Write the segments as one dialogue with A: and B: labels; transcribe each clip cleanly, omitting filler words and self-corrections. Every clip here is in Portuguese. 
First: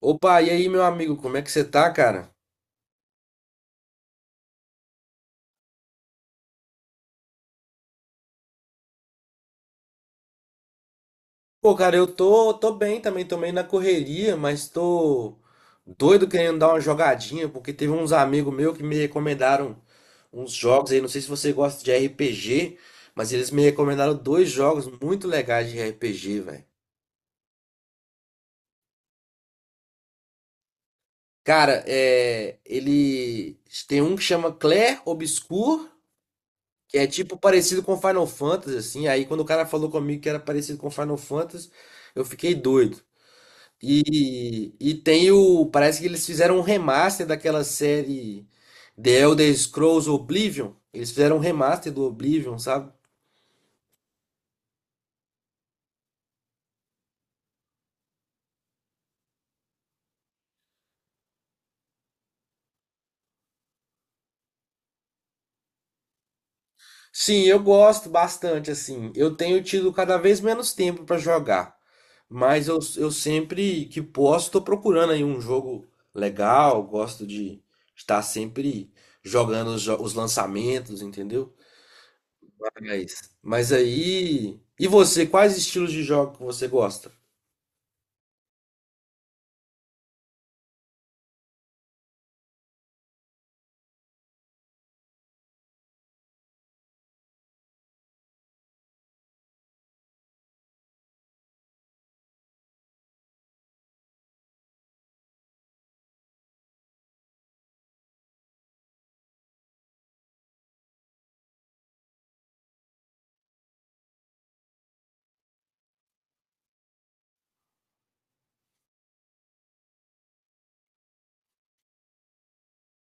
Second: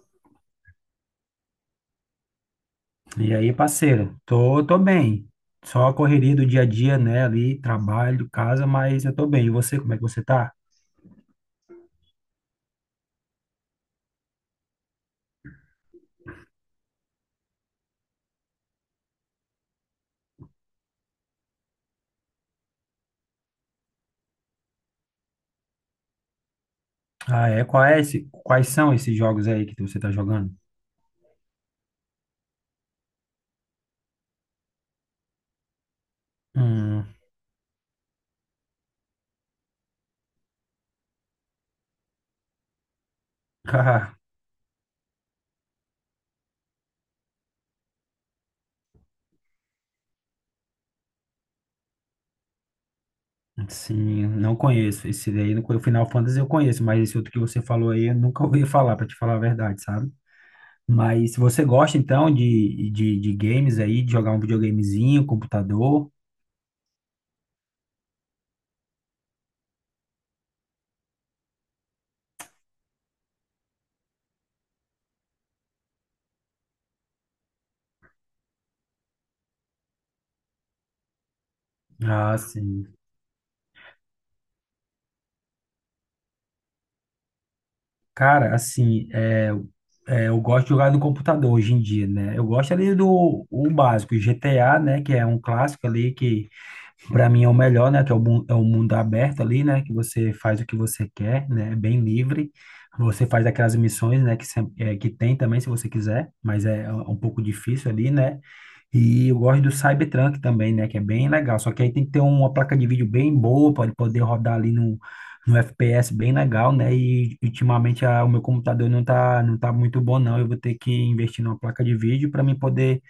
A: Opa, e aí, meu amigo, como é que você tá, cara?
B: E aí, parceiro, tô bem. Só a correria do dia a dia, né? Ali, trabalho, casa, mas eu tô bem. E você, como é que você tá?
A: Pô, cara, eu tô bem também, tô meio na correria, mas tô doido querendo dar uma jogadinha, porque teve uns amigos meus que me recomendaram uns jogos aí, não sei se você gosta de RPG, mas eles me recomendaram dois jogos muito legais de RPG, velho.
B: Ah, é? Qual é esse, quais são esses jogos aí que você tá jogando?
A: Cara, ele tem um que chama Clair Obscur, que
B: Hum.
A: é tipo parecido com Final Fantasy, assim, aí quando o cara falou comigo que era parecido com Final Fantasy, eu fiquei doido.
B: Cara,
A: E tem o. Parece que eles fizeram um remaster daquela série The Elder Scrolls Oblivion. Eles fizeram um remaster do Oblivion, sabe?
B: sim, não conheço. Esse daí, o Final Fantasy eu conheço, mas esse outro que você falou aí eu nunca ouvi falar, pra te falar a verdade, sabe? Mas se você gosta, então, de games aí, de jogar um videogamezinho, computador,
A: Sim, eu gosto bastante, assim. Eu tenho tido cada vez menos tempo pra jogar. Mas eu sempre que posso, tô procurando aí um jogo legal. Gosto de estar sempre jogando os lançamentos, entendeu?
B: ah, sim.
A: Mas aí. E você, quais estilos de jogo que você gosta?
B: Cara, assim, eu gosto de jogar no computador hoje em dia, né? Eu gosto ali do o básico, GTA, né? Que é um clássico ali, que pra mim é o melhor, né? Que é o mundo aberto ali, né? Que você faz o que você quer, né? É bem livre. Você faz aquelas missões, né? Que tem também, se você quiser, mas é um pouco difícil ali, né? E eu gosto do Cybertruck também, né? Que é bem legal. Só que aí tem que ter uma placa de vídeo bem boa para ele poder rodar ali no FPS bem legal, né? E ultimamente o meu computador não tá muito bom, não. Eu vou ter que investir numa placa de vídeo para mim poder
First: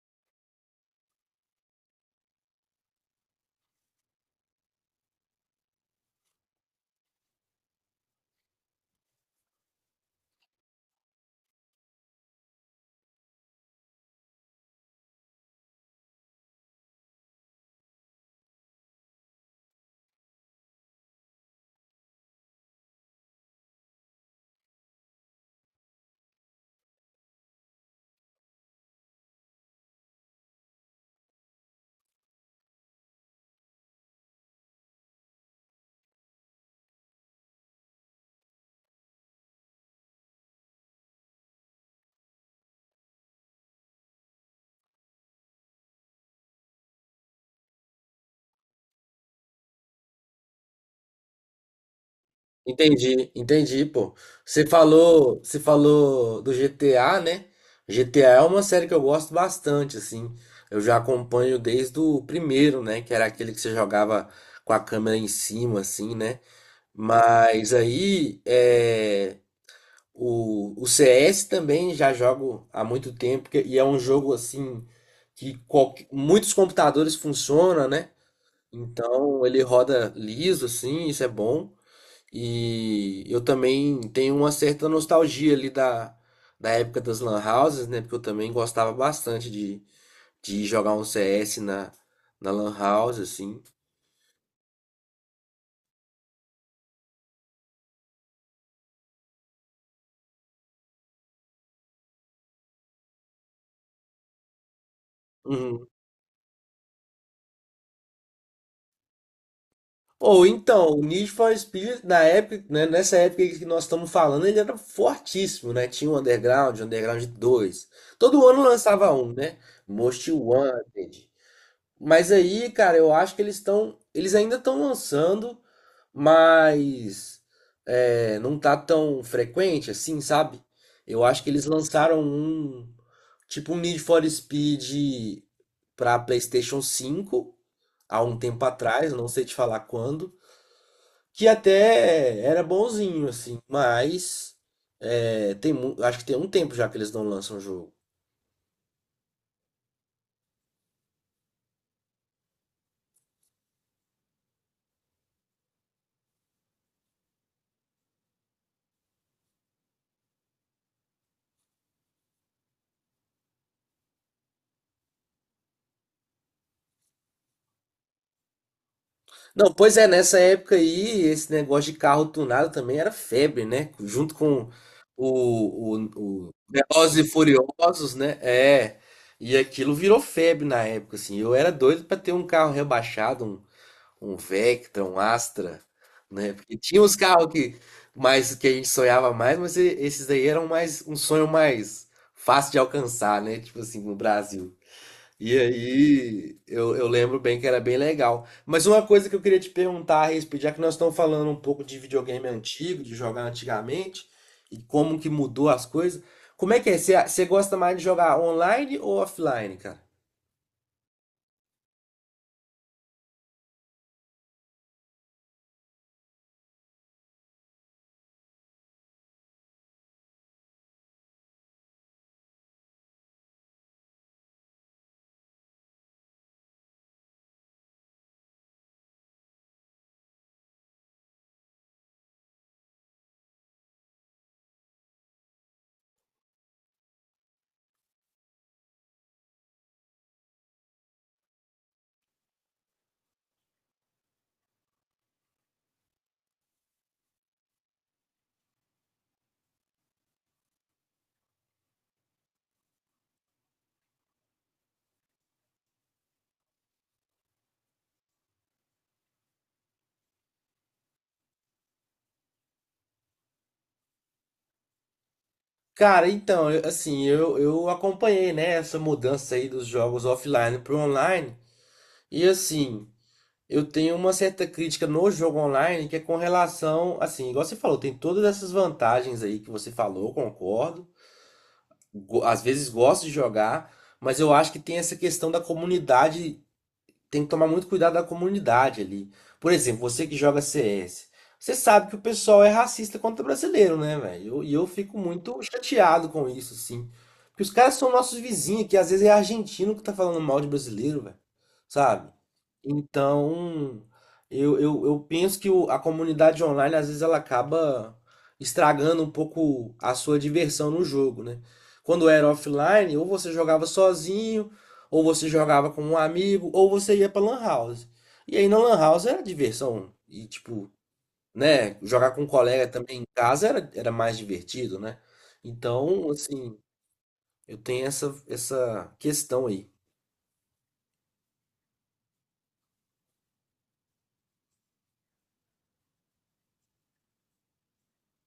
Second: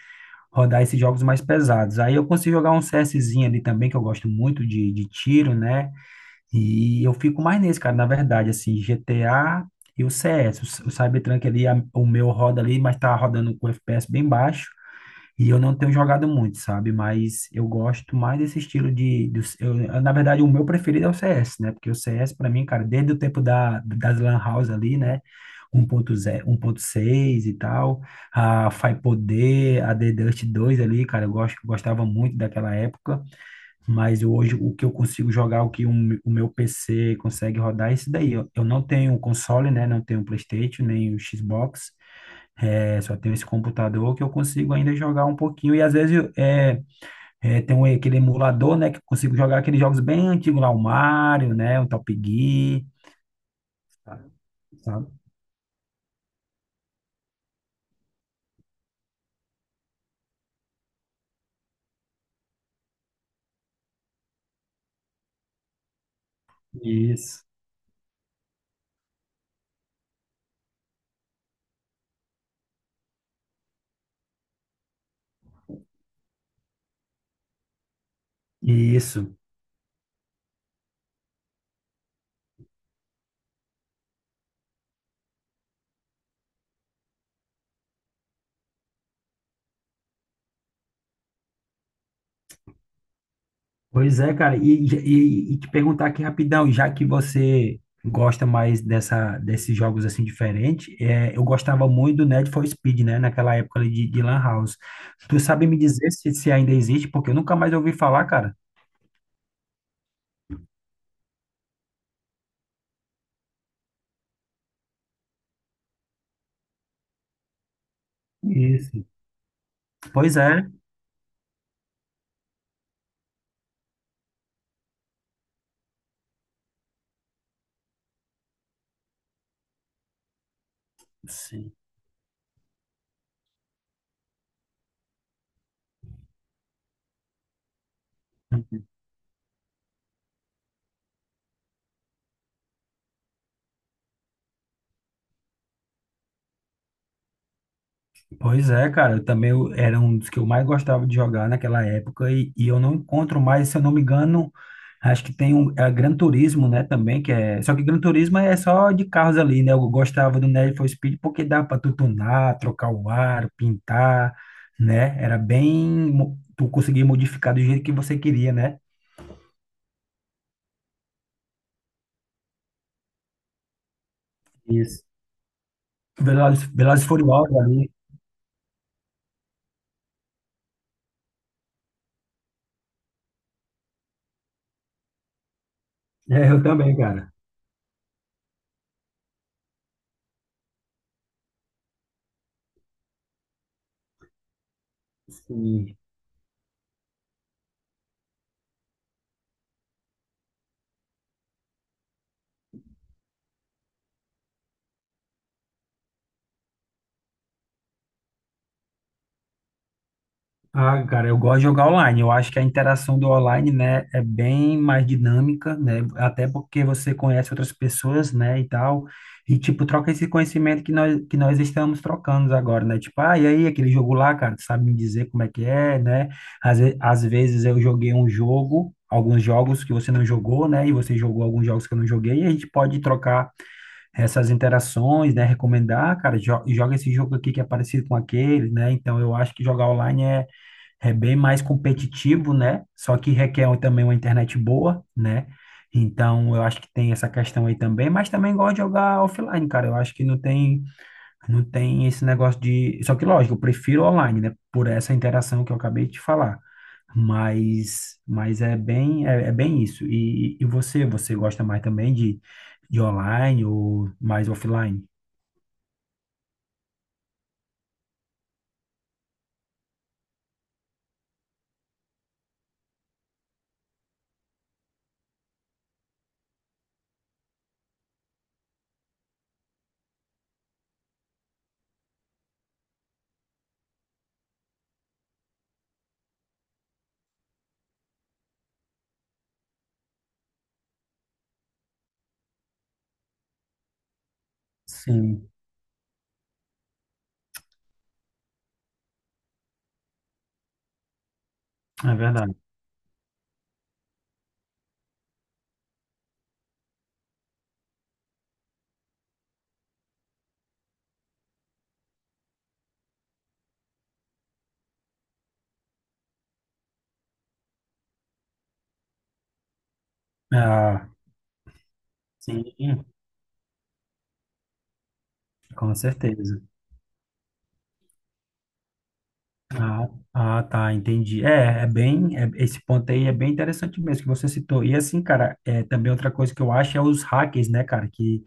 B: rodar esses jogos mais pesados. Aí eu consigo jogar um CSzinho ali também, que eu gosto muito de tiro, né? E eu fico mais nesse, cara, na verdade, assim, GTA. E o CS, o Cybertruck ali, o meu roda ali, mas tá rodando com FPS bem baixo. E eu não tenho jogado muito, sabe? Mas eu gosto mais desse estilo eu, na verdade, o meu preferido é o CS, né? Porque o CS, pra mim, cara, desde o tempo das Lan House ali, né? 1.0, 1.6 e tal, a Faipoder, a The Dust 2 ali, cara, eu gosto, gostava muito daquela época, mas hoje o que eu consigo jogar, o que o meu PC consegue rodar é isso daí. Eu não tenho console, né? Não tenho PlayStation, nem o Xbox, só tenho esse computador que eu consigo ainda jogar um pouquinho. E às vezes tem aquele emulador, né? Que eu consigo jogar aqueles jogos bem antigos lá, o Mario, né? O Top Gear,
A: Entendi, entendi, pô.
B: sabe?
A: Você falou do GTA, né? GTA é uma série que eu gosto bastante, assim. Eu já acompanho desde o primeiro, né? Que era aquele que você jogava com a câmera em cima, assim, né?
B: Isso.
A: Mas aí, o CS também já jogo há muito tempo e é um jogo, assim, que muitos computadores funcionam, né?
B: Isso.
A: Então ele roda liso, assim, isso é bom. E eu também tenho uma certa nostalgia ali da época das lan houses, né? Porque eu também gostava bastante de ir jogar um CS na lan house, assim.
B: Pois é, cara. E te perguntar aqui rapidão, já que você gosta mais dessa, desses jogos assim diferentes, eu gostava muito do Need for Speed, né? Naquela época ali de Lan House. Tu sabe me
A: Uhum.
B: dizer se ainda existe? Porque eu nunca mais ouvi falar, cara.
A: Ou então, o Need for Speed, na época, né, nessa época que nós estamos falando, ele era fortíssimo, né? Tinha o Underground dois. Todo ano
B: Isso.
A: lançava um, né? Most
B: Pois é.
A: Wanted. Mas aí, cara, eu acho que eles ainda estão lançando, mas é, não tá tão frequente assim, sabe? Eu acho que eles
B: Sim.
A: lançaram um, tipo um Need for Speed pra PlayStation 5 há um tempo atrás, eu não sei te falar quando, que até era bonzinho assim, mas é, acho que tem um tempo já que eles não lançam o jogo.
B: Pois é, cara, eu também era um dos que eu mais gostava de jogar naquela época e eu não encontro mais, se eu não me engano, acho que tem um Gran Turismo, né, também, só que Gran Turismo é só de carros ali, né? Eu gostava do Need for Speed porque dá para tu tunar, trocar o aro, pintar, né? Era bem tu conseguia modificar do jeito que você queria, né?
A: Não, pois é, nessa época aí, esse negócio de carro tunado também era febre, né? Junto com
B: Isso.
A: o
B: Velozes e
A: Velozes e
B: Furiosos ali.
A: Furiosos, né? É. E aquilo virou febre na época, assim. Eu era doido pra ter um carro rebaixado, um Vectra, um Astra,
B: É,
A: né?
B: eu
A: Porque
B: também,
A: tinha uns
B: cara.
A: carros que, mais, que a gente sonhava mais, mas esses daí eram mais um sonho mais fácil de alcançar, né? Tipo assim, no Brasil. E
B: Sim.
A: aí, eu lembro bem que era bem legal. Mas uma coisa que eu queria te perguntar a respeito, já que nós estamos falando um pouco de videogame antigo, de jogar antigamente, e como que mudou as coisas, como é que é? Você gosta mais de jogar online ou offline, cara?
B: Ah, cara, eu gosto de jogar online. Eu acho que a interação do online, né, é bem mais dinâmica, né? Até porque você conhece outras pessoas, né, e tal. E, tipo, troca esse conhecimento que nós estamos trocando agora, né? Tipo, ah, e aí, aquele jogo lá, cara, tu sabe me dizer como é que é, né? Às vezes eu joguei um jogo, alguns jogos que você não jogou, né? E você jogou alguns jogos que eu não joguei. E a gente pode trocar essas interações, né? Recomendar, "Ah, cara, joga esse jogo aqui que é parecido com aquele, né? Então, eu acho que jogar online é bem mais competitivo, né? Só que requer um, também uma internet boa, né? Então, eu acho que tem essa questão aí também, mas também gosto de jogar offline, cara. Eu acho que não tem esse negócio de. Só que, lógico, eu prefiro online, né? Por essa interação que eu acabei de falar. Mas é bem isso. E você, você gosta mais também de online ou mais offline?
A: Cara, então, eu acompanhei, né, essa mudança aí dos jogos offline para online. E assim, eu tenho uma certa crítica no jogo online que é com relação, assim, igual você falou, tem todas essas vantagens aí que você falou, concordo. Às vezes gosto de jogar, mas eu acho que tem essa questão da comunidade, tem que tomar muito cuidado da comunidade ali. Por exemplo, você que joga CS, você sabe que o pessoal é racista contra brasileiro, né, velho? E eu fico
B: Sim,
A: muito chateado com isso, assim. Porque os caras são nossos vizinhos, que às vezes é argentino que tá falando mal de brasileiro, velho.
B: é
A: Sabe?
B: verdade.
A: Então, eu penso que a comunidade online, às vezes, ela acaba estragando um pouco a sua diversão no jogo, né? Quando era offline, ou você jogava sozinho, ou você jogava com um amigo, ou você ia pra Lan House. E aí na Lan House era diversão. E tipo,
B: Ah,
A: né? Jogar com um
B: sim,
A: colega também em casa era, era mais divertido, né?
B: com
A: Então,
B: certeza.
A: assim, eu tenho essa, essa questão aí.
B: Ah, tá, entendi. Esse ponto aí é bem interessante mesmo que você citou. E assim, cara, também outra coisa que eu acho é os hackers, né, cara, que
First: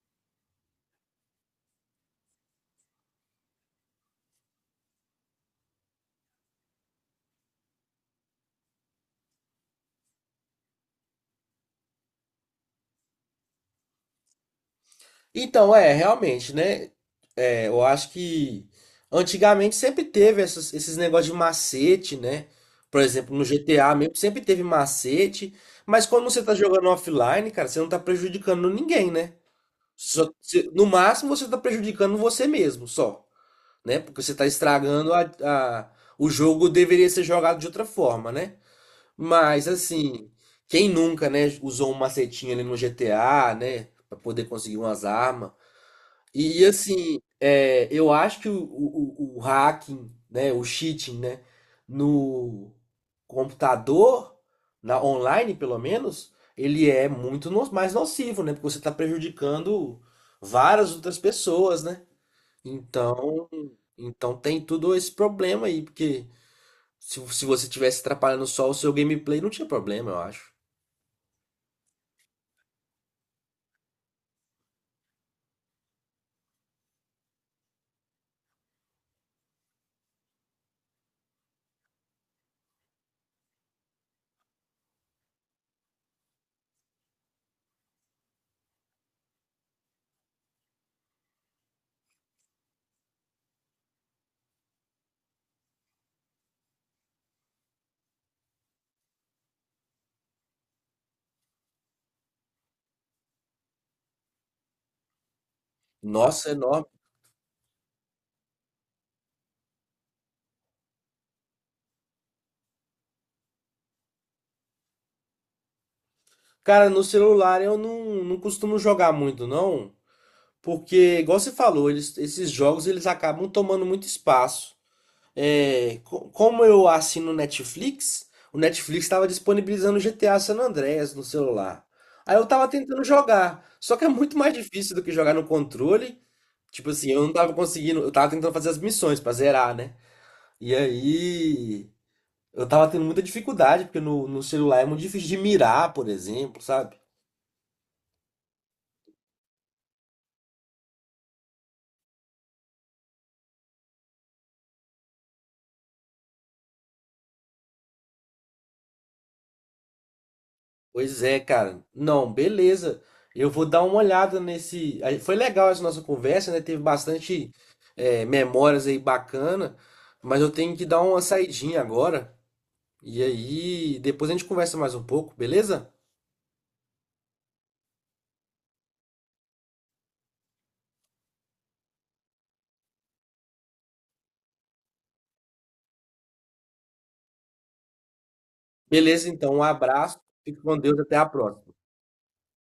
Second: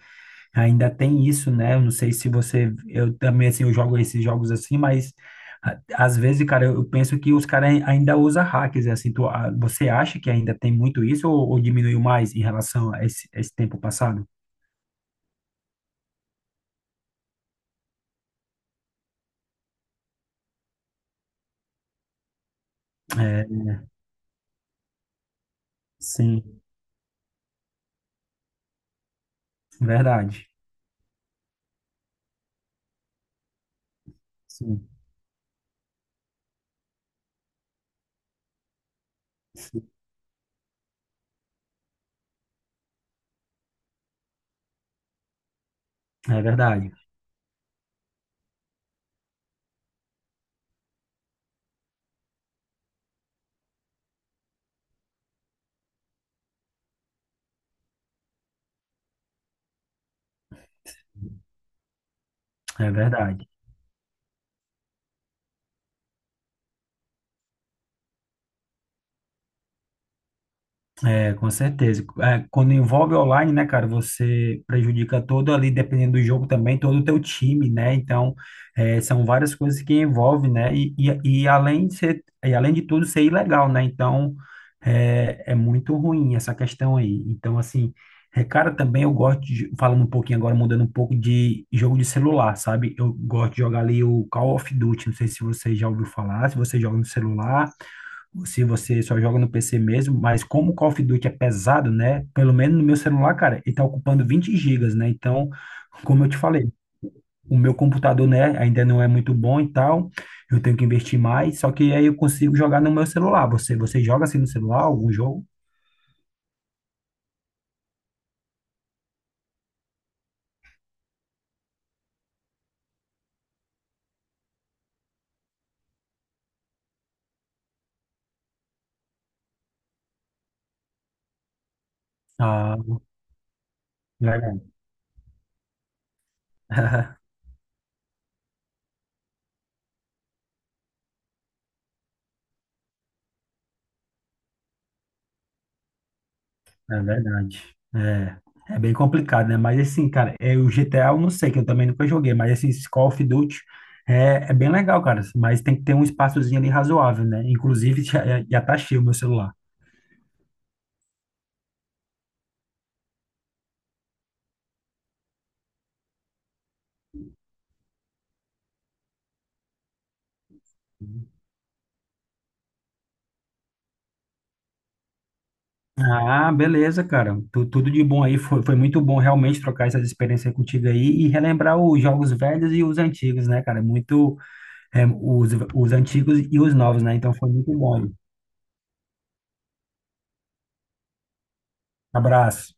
B: ainda tem isso, né? Eu não sei se você, eu também, assim, eu jogo esses jogos assim, mas às vezes, cara, eu penso que os caras ainda usam hackers, assim, você acha que ainda tem muito isso ou diminuiu mais em relação a esse tempo passado?
A: Então, é, realmente, né? É, eu acho que antigamente sempre teve esses negócios de macete, né? Por exemplo,
B: É,
A: no GTA mesmo sempre teve macete. Mas quando você tá
B: sim,
A: jogando offline, cara, você não tá prejudicando ninguém, né? Só que
B: verdade.
A: no máximo você está prejudicando você mesmo, só, né? Porque você está
B: Sim,
A: estragando o jogo deveria ser jogado de outra forma, né? Mas assim, quem nunca, né, usou um macetinho ali no GTA, né, para poder conseguir umas armas?
B: é
A: E
B: verdade,
A: assim, é, eu acho que o hacking, né, o cheating, né, no computador, na online pelo menos, ele é muito mais nocivo, né, porque você está prejudicando várias outras pessoas, né?
B: é verdade.
A: Então, então tem tudo esse problema aí, porque se você tivesse atrapalhando só o seu gameplay, não tinha problema, eu acho.
B: É, com certeza. É, quando envolve online, né, cara, você prejudica todo ali, dependendo do jogo também, todo o teu time, né? Então, é, são várias coisas que envolvem, né? E além de tudo, ser ilegal, né? Então, é muito ruim essa questão aí. Então, assim, cara, também eu gosto de, falando um pouquinho agora, mudando um pouco de jogo de celular, sabe? Eu gosto de jogar ali o Call of Duty, não sei se você já ouviu falar, se você joga no celular, se você só joga no PC mesmo, mas como o Call of Duty é pesado, né? Pelo menos no meu celular, cara, ele tá ocupando 20 gigas, né? Então, como eu te
A: Nossa, é
B: falei,
A: enorme.
B: o meu computador, né, ainda não é muito bom e tal, eu tenho que investir mais, só que aí eu consigo jogar no meu celular. Você joga assim no celular algum jogo?
A: Cara, no celular eu não costumo jogar muito, não. Porque, igual você falou, esses jogos eles acabam tomando muito espaço. É, como eu assino Netflix, o Netflix estava disponibilizando GTA San Andreas no celular. Aí eu tava
B: Ah,
A: tentando jogar, só que é muito mais
B: legal.
A: difícil do que jogar no controle. Tipo assim, eu não tava conseguindo, eu tava tentando fazer as missões pra zerar, né? E aí eu tava tendo muita dificuldade, porque no celular é muito difícil de mirar, por exemplo, sabe?
B: É verdade. É, é bem complicado, né? Mas assim, cara, o G GTA eu não sei, que eu também nunca joguei, mas assim, esse Call of Duty é bem legal, cara. Mas tem que ter um espaçozinho ali razoável, né? Inclusive, já tá cheio o meu celular.
A: Pois é, cara. Não, beleza. Eu vou dar uma olhada nesse. Aí, foi legal essa nossa conversa, né? Teve bastante memórias aí bacana, mas eu tenho que dar uma saidinha agora. E aí, depois a gente conversa mais um pouco, beleza?
B: Ah, beleza, cara. Tudo de bom aí. Foi muito bom realmente trocar essas experiências contigo aí e relembrar os jogos velhos e os antigos, né, cara? Os antigos e os novos, né? Então foi muito bom.
A: Beleza, então, um abraço, fique com Deus, até a próxima.
B: Abraço.